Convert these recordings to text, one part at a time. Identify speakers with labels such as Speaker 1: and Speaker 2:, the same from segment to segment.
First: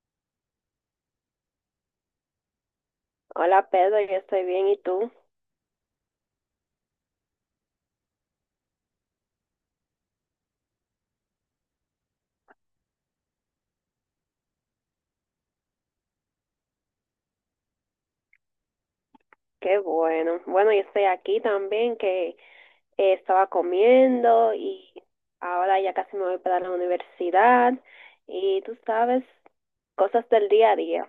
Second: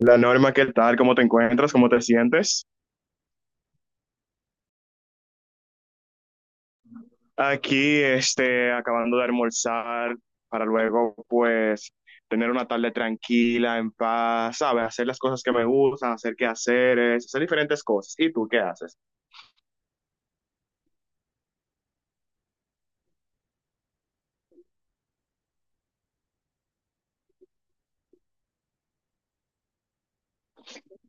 Speaker 1: La Norma, ¿qué tal? ¿Cómo te encuentras? ¿Cómo te sientes?
Speaker 2: Hola Pedro, yo estoy bien, ¿y tú?
Speaker 1: Aquí, acabando de almorzar para luego, pues, tener una tarde tranquila, en paz, ¿sabes? Hacer las cosas que me gustan, hacer quehaceres, hacer diferentes cosas. ¿Y tú qué haces?
Speaker 2: Qué bueno. Bueno, yo estoy aquí también, que estaba comiendo y ahora ya casi me voy para la universidad y tú sabes, cosas del día a día.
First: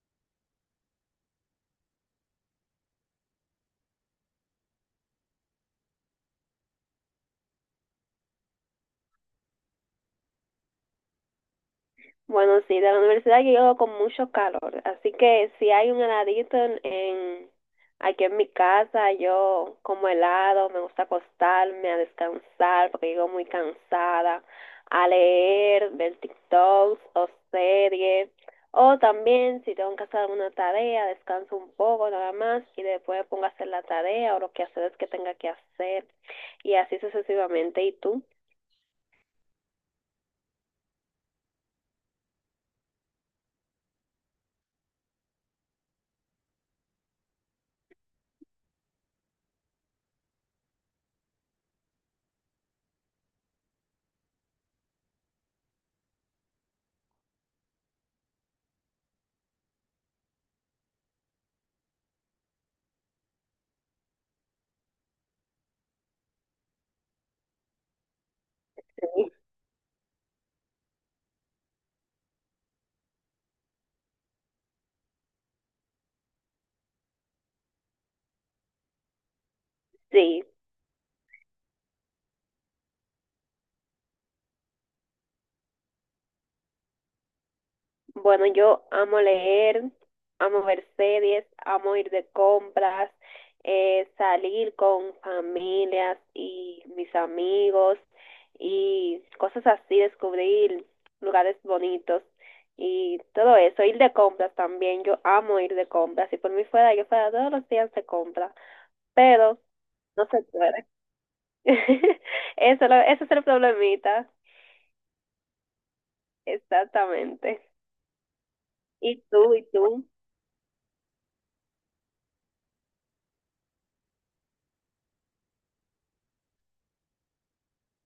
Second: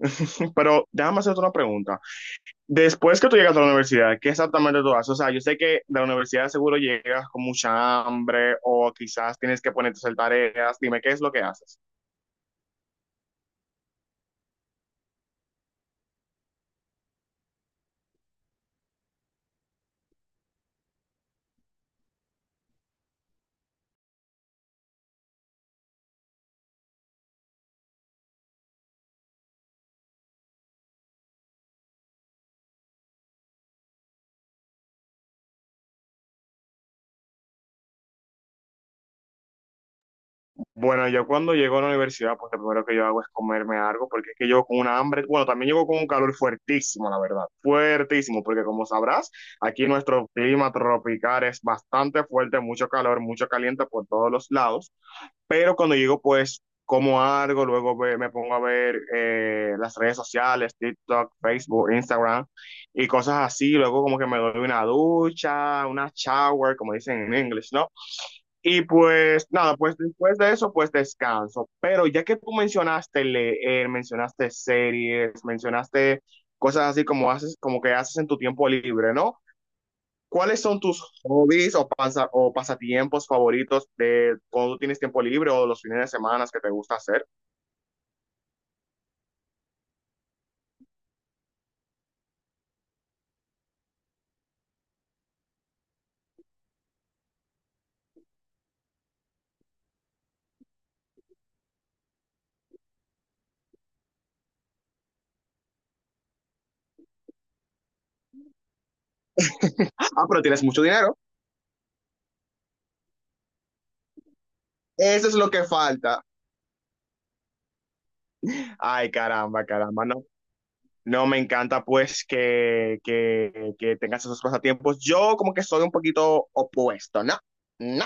Speaker 1: Pero déjame hacerte una pregunta. Después que tú llegas a la universidad, ¿qué exactamente tú haces? O sea, yo sé que de la universidad seguro llegas con mucha hambre o quizás tienes que ponerte a hacer tareas. Dime, ¿qué es lo que haces?
Speaker 2: Bueno, sí, de la universidad yo llego con mucho calor, así que si hay un heladito aquí en mi casa, yo como helado, me gusta acostarme a descansar porque llego muy cansada, a leer, ver TikToks o series, o también si tengo que hacer alguna tarea, descanso un poco nada más y después me pongo a hacer la tarea o lo que hacer es que tenga que hacer y así sucesivamente. ¿Y tú?
Speaker 1: Bueno, yo cuando llego a la universidad, pues lo primero que yo hago es comerme algo, porque es que llego con una hambre, bueno, también llego con un calor fuertísimo, la verdad, fuertísimo, porque como sabrás, aquí nuestro clima tropical es bastante fuerte, mucho calor, mucho caliente por todos los lados, pero cuando llego, pues como algo, luego me pongo a ver las redes sociales, TikTok, Facebook, Instagram y cosas así, luego como que me doy una ducha, una shower, como dicen en inglés, ¿no? Y
Speaker 2: Sí.
Speaker 1: pues nada, pues después de eso, pues descanso. Pero ya que tú mencionaste leer, mencionaste series, mencionaste cosas así como que haces en tu tiempo libre, ¿no?
Speaker 2: Sí,
Speaker 1: ¿Cuáles son tus hobbies o pasatiempos favoritos de cuando tú tienes tiempo libre o los fines de semana que te gusta hacer?
Speaker 2: bueno, yo amo leer, amo ver series, amo ir de compras, salir con familias y mis amigos y cosas así, descubrir lugares bonitos y todo eso, ir de compras también, yo amo ir de compras, si por mí fuera, yo fuera todos los días de compras, pero
Speaker 1: Ah,
Speaker 2: no
Speaker 1: pero
Speaker 2: se
Speaker 1: tienes mucho
Speaker 2: puede.
Speaker 1: dinero.
Speaker 2: Eso, ese es el problemita,
Speaker 1: Eso es lo que falta.
Speaker 2: exactamente.
Speaker 1: Ay,
Speaker 2: ¿Y tú?
Speaker 1: caramba,
Speaker 2: ¿Y
Speaker 1: caramba.
Speaker 2: tú?
Speaker 1: No, no, me encanta pues que tengas esos pasatiempos. Yo como que soy un poquito opuesto, ¿no? No.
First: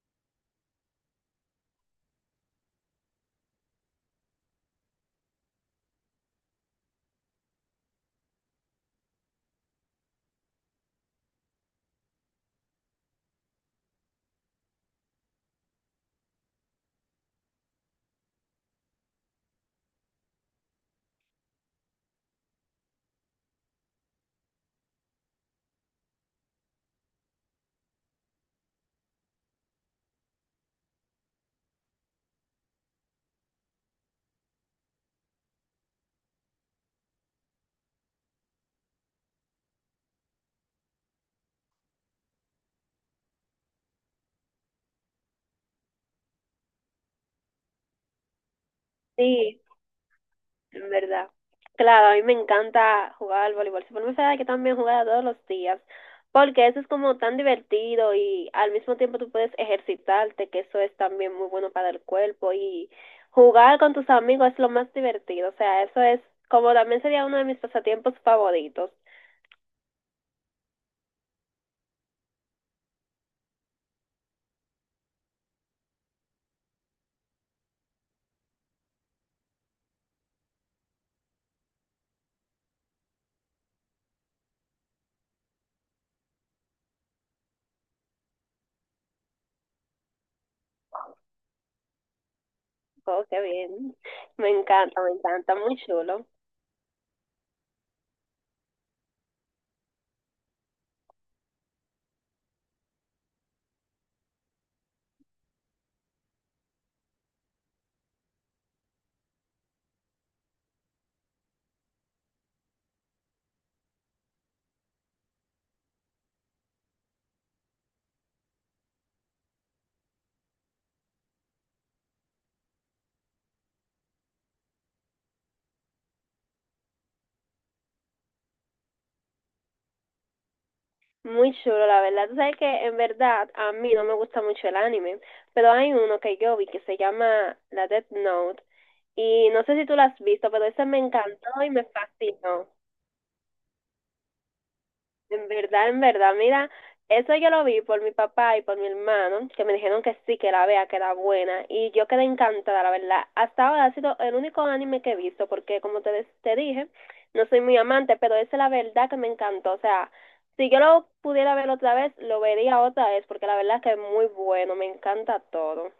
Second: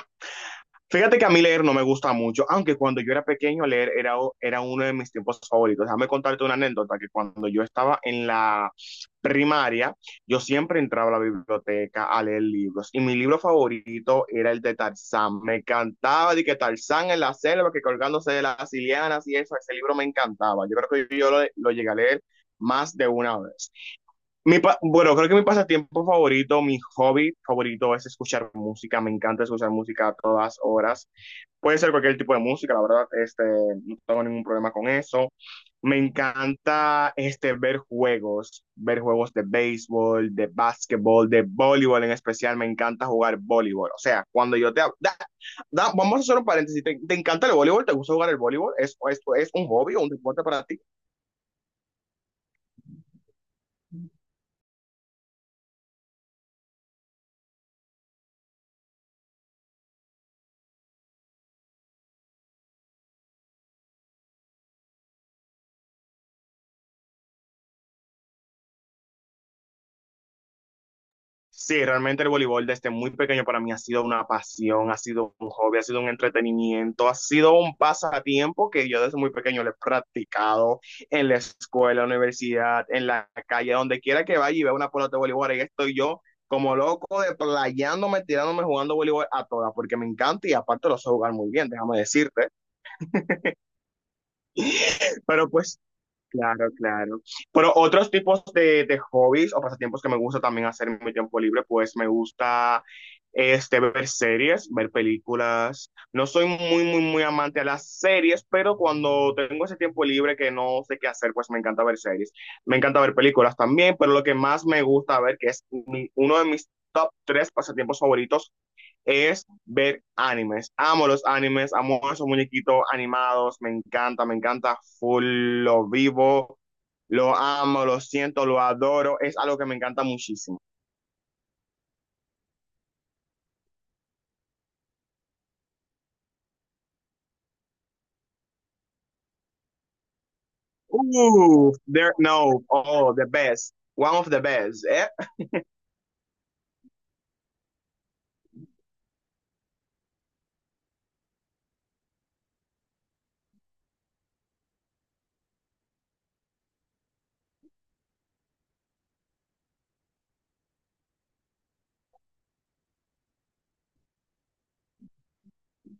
Speaker 1: Fíjate que a mí leer no me gusta mucho, aunque cuando yo era pequeño leer era uno de mis tiempos favoritos. Déjame contarte una anécdota que cuando yo estaba en la primaria, yo siempre entraba a la biblioteca a leer libros y mi libro favorito era el de Tarzán. Me encantaba de que Tarzán en la selva, que colgándose de las lianas y eso, ese libro me encantaba. Yo creo que yo lo llegué a leer más de una vez. Bueno, creo que mi pasatiempo favorito, mi hobby favorito es escuchar música. Me encanta escuchar música a todas horas. Puede ser cualquier tipo de música, la verdad, no tengo ningún problema con eso. Me encanta ver juegos de béisbol, de básquetbol, de voleibol en especial. Me encanta jugar voleibol. O sea, cuando yo te... hab- Da- da- vamos a hacer un paréntesis. ¿Te encanta el voleibol? ¿Te gusta jugar el voleibol? ¿Es
Speaker 2: Sí,
Speaker 1: un hobby o un deporte para ti?
Speaker 2: en verdad. Claro, a mí me encanta jugar al voleibol. Si fuera saber que también jugara todos los días, porque eso es como tan divertido y al mismo tiempo tú puedes ejercitarte, que eso es también muy bueno para el cuerpo y jugar con tus amigos es lo más divertido. O sea, eso es como también sería uno de mis pasatiempos favoritos.
Speaker 1: Sí, realmente el voleibol desde muy pequeño para mí ha sido una pasión, ha sido un hobby, ha sido un entretenimiento, ha sido un pasatiempo que yo desde muy pequeño lo he practicado en la escuela, en la universidad, en la calle, donde quiera que vaya y vea una pelota de voleibol, ahí estoy yo como loco, de playándome, tirándome, jugando voleibol a todas, porque me encanta y aparte lo sé jugar muy bien, déjame decirte.
Speaker 2: Oh, qué bien. Me
Speaker 1: Pero
Speaker 2: encanta, muy
Speaker 1: pues.
Speaker 2: chulo.
Speaker 1: Claro, claro. Pero otros tipos de hobbies o pasatiempos que me gusta también hacer en mi tiempo libre, pues me gusta ver series, ver películas. No soy muy, muy, muy amante a las series, pero cuando tengo ese tiempo libre que no sé qué hacer, pues me encanta ver series. Me encanta ver películas también, pero lo que más me gusta ver, que es uno de mis top tres pasatiempos favoritos, es ver animes. Amo los animes, amo esos muñequitos animados, me encanta full, lo vivo, lo amo, lo siento, lo adoro, es algo que me encanta muchísimo.
Speaker 2: Muy chulo, la verdad. Tú sabes que en verdad a mí no me gusta mucho el anime, pero hay uno que yo vi que se llama La Death Note. Y no sé si tú lo has visto, pero ese me encantó y me
Speaker 1: There, no,
Speaker 2: fascinó.
Speaker 1: oh, the best, one of the best.
Speaker 2: En verdad, mira, eso yo lo vi por mi papá y por mi hermano, que me dijeron que sí, que la vea, que era buena. Y yo quedé encantada, la verdad. Hasta ahora ha sido el único anime que he visto, porque como te, te dije, no soy muy amante, pero ese la verdad que me encantó. O sea, si yo lo pudiera ver otra vez, lo vería otra vez, porque la verdad que es muy bueno, me encanta todo.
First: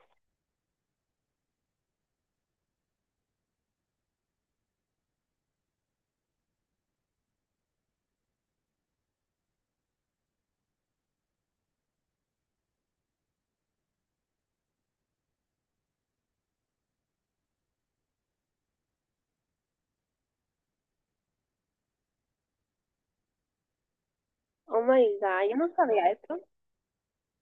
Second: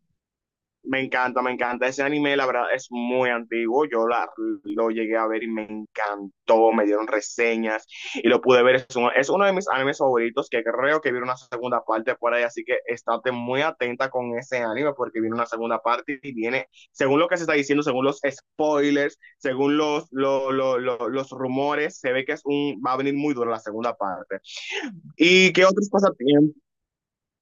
Speaker 1: Me encanta, me encanta. Ese anime, la verdad, es muy antiguo. Yo lo llegué a ver y me encantó. Me dieron reseñas y lo pude ver. Es uno de mis animes favoritos que creo que viene una segunda parte por ahí. Así que estate muy atenta con ese anime porque viene una segunda parte y viene, según lo que se está diciendo, según los, spoilers, según los, lo- los rumores, se ve que es un, va a venir muy duro la segunda parte.
Speaker 2: Oh my God,
Speaker 1: ¿Y
Speaker 2: yo
Speaker 1: qué
Speaker 2: no
Speaker 1: otros
Speaker 2: sabía esto.
Speaker 1: pasatiempos?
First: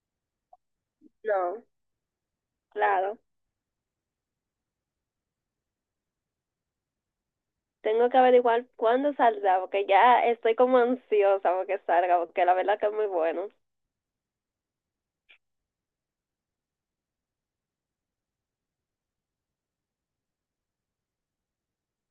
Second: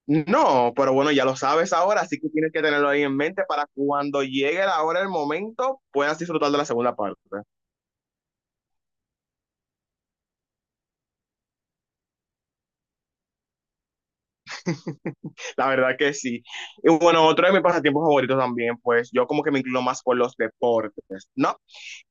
Speaker 1: No, pero bueno, ya lo
Speaker 2: No,
Speaker 1: sabes ahora, así que tienes que tenerlo ahí en
Speaker 2: claro.
Speaker 1: mente para cuando llegue la hora, el momento, puedas disfrutar de la segunda parte.
Speaker 2: Tengo que averiguar cuándo saldrá, porque ya estoy como ansiosa porque salga, porque la verdad que es muy bueno.
Speaker 1: La verdad que sí. Y bueno, otro de mis pasatiempos favoritos también, pues yo como que me inclino más por los deportes, ¿no?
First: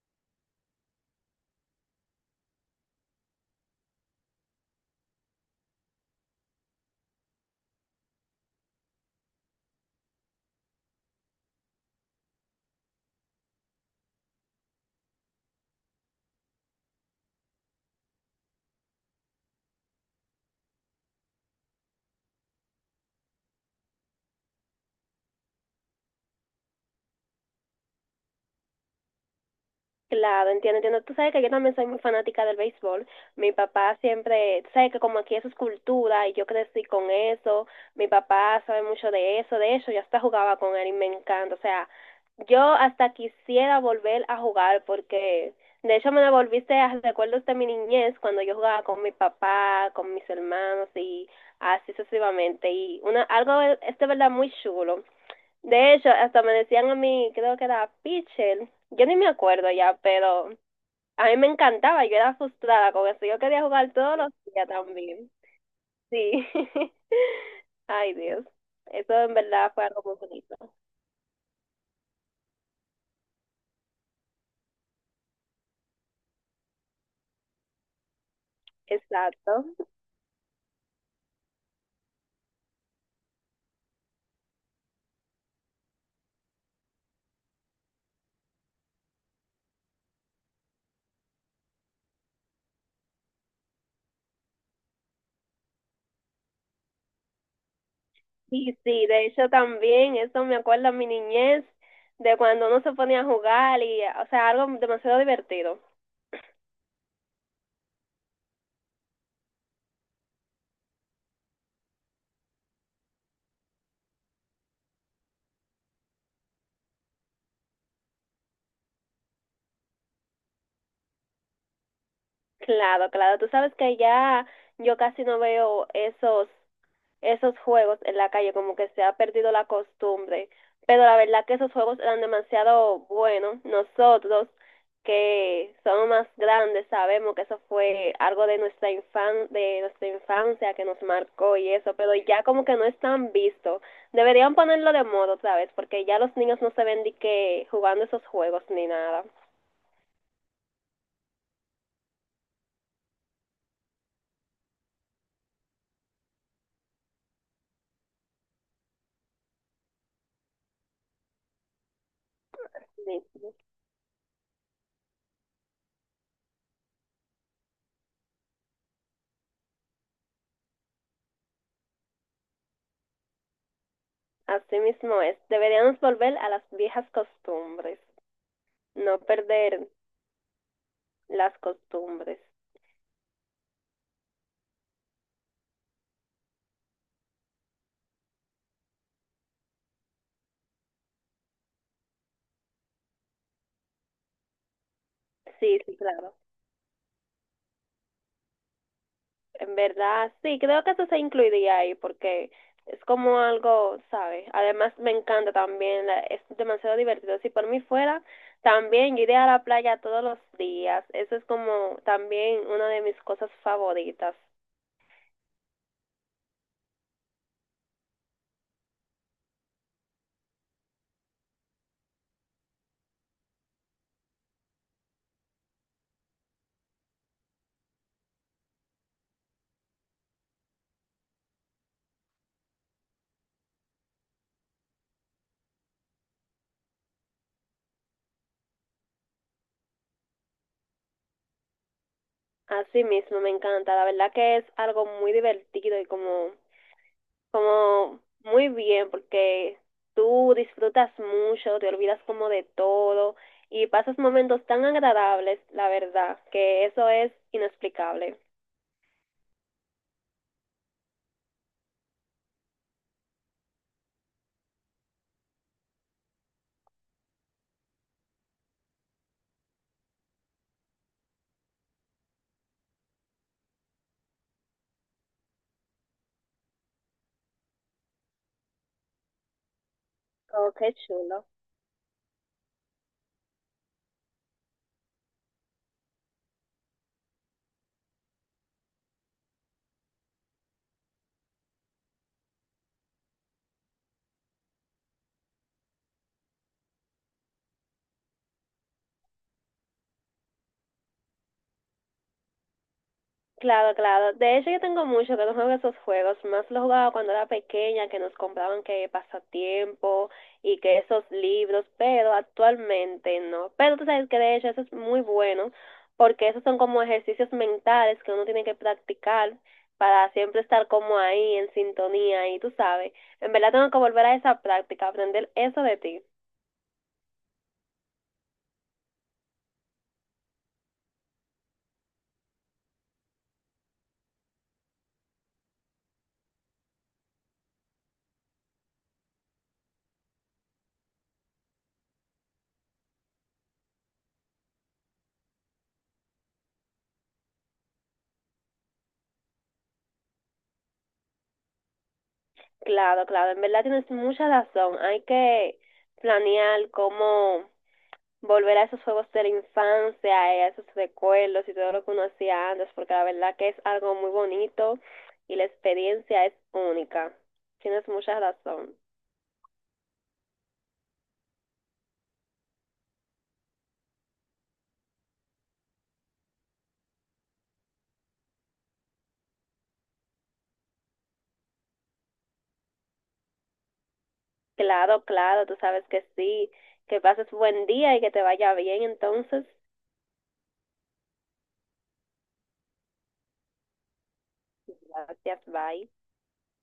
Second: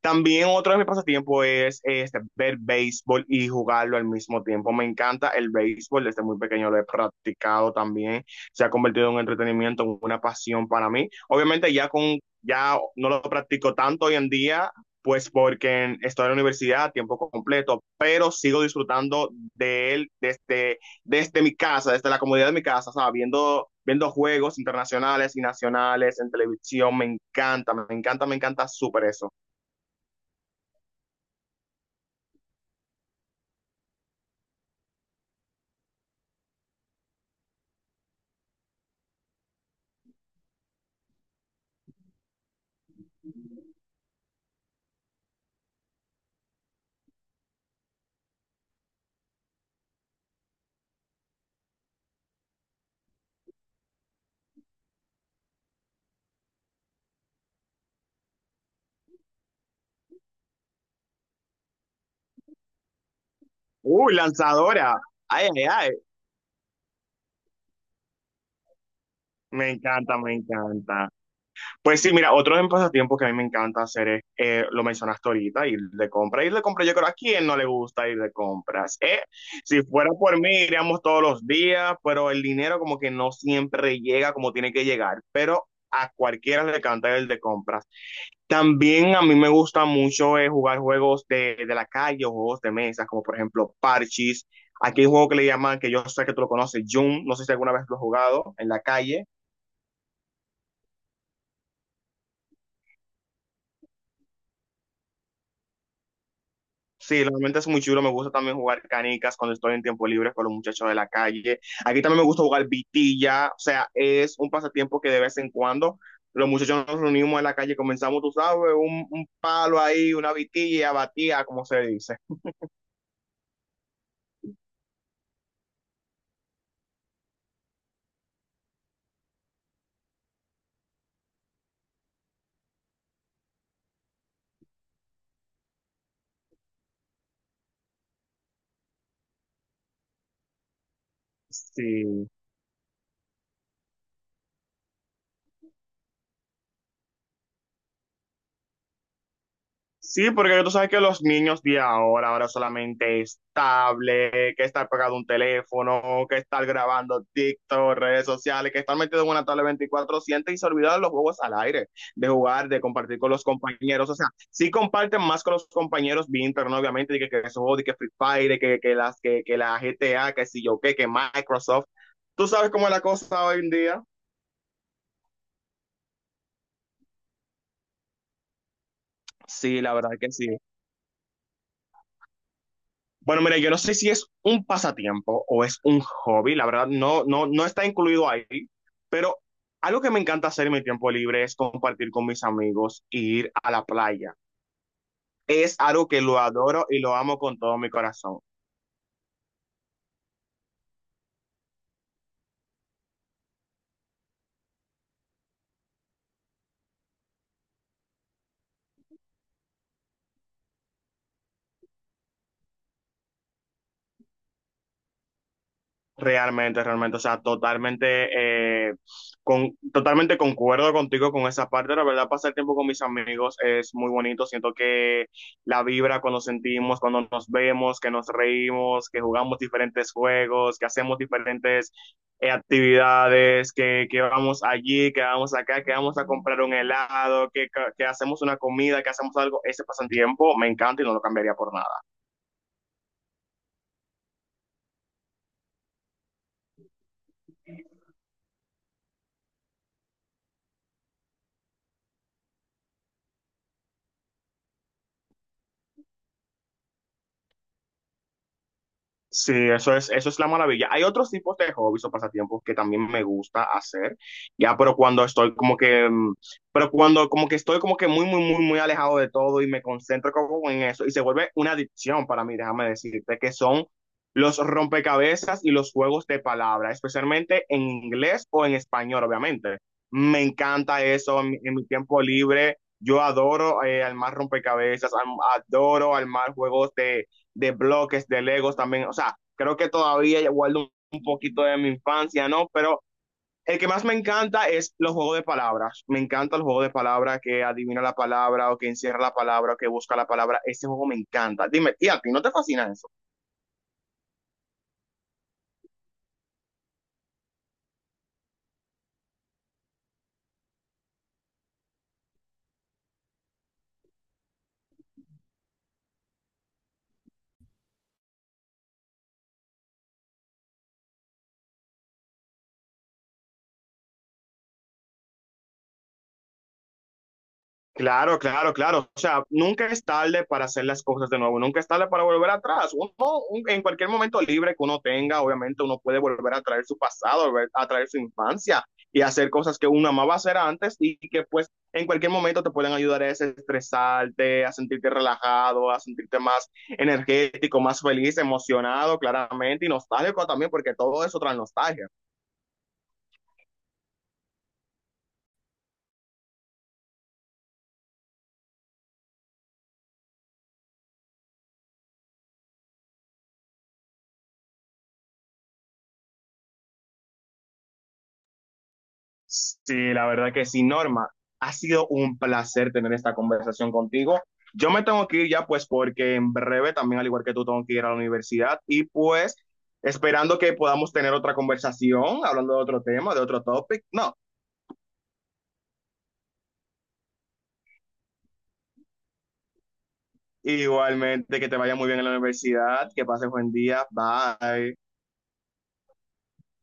Speaker 1: También otro de mis pasatiempos es ver béisbol y jugarlo al mismo tiempo. Me encanta el béisbol, desde muy pequeño lo he practicado también. Se ha convertido en un entretenimiento, en una pasión para mí. Obviamente ya no lo practico tanto hoy en día, pues porque estoy en la universidad a tiempo completo, pero sigo disfrutando de él desde mi casa, desde la comodidad de mi casa, ¿sabes? Viendo juegos internacionales y nacionales en televisión, me encanta, me encanta, me encanta súper eso.
Speaker 2: Claro, entiendo, entiendo. Tú sabes que yo también soy muy fanática del béisbol. Mi papá siempre, tú sabes que como aquí eso es cultura y yo crecí con eso, mi papá sabe mucho de eso, de hecho yo hasta jugaba con él y me encanta. O sea, yo hasta quisiera volver a jugar porque de hecho me devolviste a recuerdos de mi niñez cuando yo jugaba con mi papá, con mis hermanos y así sucesivamente. Y una, algo es de verdad muy chulo. De hecho, hasta me decían a mí, creo que era pitcher, yo ni me acuerdo ya, pero a mí me encantaba, yo era frustrada con eso, yo quería jugar
Speaker 1: Uy,
Speaker 2: todos los días
Speaker 1: lanzadora.
Speaker 2: también.
Speaker 1: Ay, ay, ay.
Speaker 2: Sí. Ay, Dios. Eso en
Speaker 1: Me
Speaker 2: verdad fue algo muy
Speaker 1: encanta, me
Speaker 2: bonito.
Speaker 1: encanta. Pues sí, mira, otro de mis pasatiempos que a mí me encanta hacer es, lo mencionaste ahorita, ir de compra. Ir de compra, yo creo, ¿a quién no le gusta ir de compras?
Speaker 2: Exacto.
Speaker 1: Si fuera por mí, iríamos todos los días, pero el dinero como que no siempre llega como tiene que llegar, pero a cualquiera le encanta ir de compras. También a mí me gusta mucho jugar juegos de la calle o juegos de mesa, como por ejemplo Parchis. Aquí hay un juego que le llaman, que yo sé que tú lo conoces, Jum. No sé si alguna vez lo has jugado en
Speaker 2: Y
Speaker 1: la
Speaker 2: sí,
Speaker 1: calle.
Speaker 2: de hecho también, eso me acuerda a mi niñez, de cuando uno se ponía a jugar y, o sea, algo demasiado divertido.
Speaker 1: Sí, realmente es muy chulo. Me gusta también jugar canicas cuando estoy en tiempo libre con los muchachos de la calle. Aquí también me gusta jugar vitilla. O sea, es un pasatiempo que de vez en cuando los muchachos nos reunimos en la calle, comenzamos, tú sabes, un palo ahí, una vitilla, batía, como se dice.
Speaker 2: Claro, claro. Tú sabes que ya yo casi no veo esos juegos en la calle, como que se ha perdido la costumbre. Pero la verdad que esos juegos eran demasiado buenos. Nosotros, que somos más grandes, sabemos que eso fue algo de nuestra infan de nuestra infancia que nos marcó y eso, pero
Speaker 1: Sí.
Speaker 2: ya como que no están visto. Deberían ponerlo de moda otra vez, porque ya los niños no se ven ni que jugando esos juegos ni nada.
Speaker 1: Sí, porque tú sabes que los niños de ahora, ahora solamente es tablet, que estar pegado a un teléfono, que estar grabando TikTok, redes sociales, que estar metido en una tablet 24/7 y se olvidaron de los juegos al aire, de jugar, de compartir con
Speaker 2: Sí,
Speaker 1: los compañeros. O sea, sí comparten más con los compañeros vía internet, obviamente, de que esos juegos, de que, Free Fire, de que, las, que la GTA, que si yo qué, que Microsoft. ¿Tú sabes cómo es la cosa hoy en día?
Speaker 2: así mismo es. Deberíamos volver a las viejas costumbres, no
Speaker 1: Sí,
Speaker 2: perder
Speaker 1: la verdad que sí.
Speaker 2: las costumbres.
Speaker 1: Bueno, mira, yo no sé si es un pasatiempo o es un hobby, la verdad, no, no, no está incluido ahí, pero algo que me encanta hacer en mi tiempo libre es compartir con mis amigos y ir a la playa. Es
Speaker 2: Sí, sí,
Speaker 1: algo que
Speaker 2: claro.
Speaker 1: lo adoro y lo amo con todo mi corazón.
Speaker 2: En verdad, sí, creo que eso se incluiría ahí porque es como algo, ¿sabes? Además, me encanta también, es demasiado divertido. Si por mí fuera, también yo iría a la playa todos los días. Eso es como también una de mis cosas favoritas.
Speaker 1: Realmente, realmente, o sea, totalmente, totalmente concuerdo contigo con esa parte. La verdad, pasar tiempo con mis amigos es muy bonito. Siento que la vibra cuando sentimos, cuando nos vemos, que nos reímos, que jugamos diferentes juegos, que hacemos diferentes actividades, que vamos allí, que vamos acá, que vamos a comprar un helado, que hacemos una comida, que hacemos algo, ese pasatiempo me encanta y no lo cambiaría por nada.
Speaker 2: Así mismo, me encanta. La verdad que es algo muy divertido y como como muy bien porque tú disfrutas mucho, te olvidas como de todo y pasas momentos tan agradables, la verdad, que eso es inexplicable.
Speaker 1: Sí, eso es la maravilla. Hay otros tipos de hobbies o pasatiempos que también me gusta hacer, ya, pero cuando como que estoy como que muy, muy, muy, muy alejado de todo y me concentro como en eso y se vuelve una adicción para mí, déjame decirte, que son los rompecabezas y los juegos de palabras, especialmente en inglés o en español, obviamente. Me
Speaker 2: Oh, qué
Speaker 1: encanta eso
Speaker 2: chulo.
Speaker 1: en mi tiempo libre. Yo adoro armar rompecabezas, adoro armar juegos de bloques, de Legos también. O sea, creo que todavía guardo un poquito de mi infancia, ¿no? Pero el que más me encanta es los juegos de palabras. Me encanta el juego de palabras que adivina la palabra o que encierra la palabra o que busca la palabra. Ese juego me encanta. Dime, ¿y a ti no te fascina eso?
Speaker 2: Claro, claro. De hecho, yo tengo mucho que no juego esos juegos. Más los jugaba cuando era pequeña, que nos compraban que pasatiempo y que esos libros, pero actualmente no. Pero tú sabes que de hecho eso es muy bueno, porque esos son como ejercicios mentales que uno tiene que practicar para siempre estar como ahí en sintonía. Y tú sabes, en verdad tengo que volver a esa práctica, aprender eso de ti.
Speaker 1: Claro, claro, claro. O sea, nunca es tarde para hacer las cosas de nuevo, nunca es tarde para volver atrás. Uno, en cualquier momento libre que uno tenga, obviamente uno puede volver a traer su pasado, volver a traer su infancia y hacer cosas que uno amaba hacer antes y que pues en cualquier momento te pueden ayudar a desestresarte, a sentirte relajado, a sentirte más energético, más feliz, emocionado, claramente, y nostálgico también, porque todo eso trae nostalgia.
Speaker 2: Claro, claro. En verdad tienes mucha razón. Hay que planear cómo volver a esos juegos de la infancia, a esos recuerdos y todo lo que uno hacía antes, porque la verdad que es algo muy bonito y la experiencia es única. Tienes mucha razón.
Speaker 1: Sí, la verdad que sí, Norma. Ha sido un placer tener esta conversación contigo. Yo me tengo que ir ya, pues, porque en breve también, al igual que tú, tengo que ir a la universidad y pues esperando que podamos tener otra conversación, hablando de otro tema, de otro topic. No,
Speaker 2: Claro, claro, tú sabes que sí, que pases buen día y que te vaya bien entonces.
Speaker 1: igualmente que te vaya muy bien en la universidad, que pases buen día. Bye.
Speaker 2: Gracias, bye.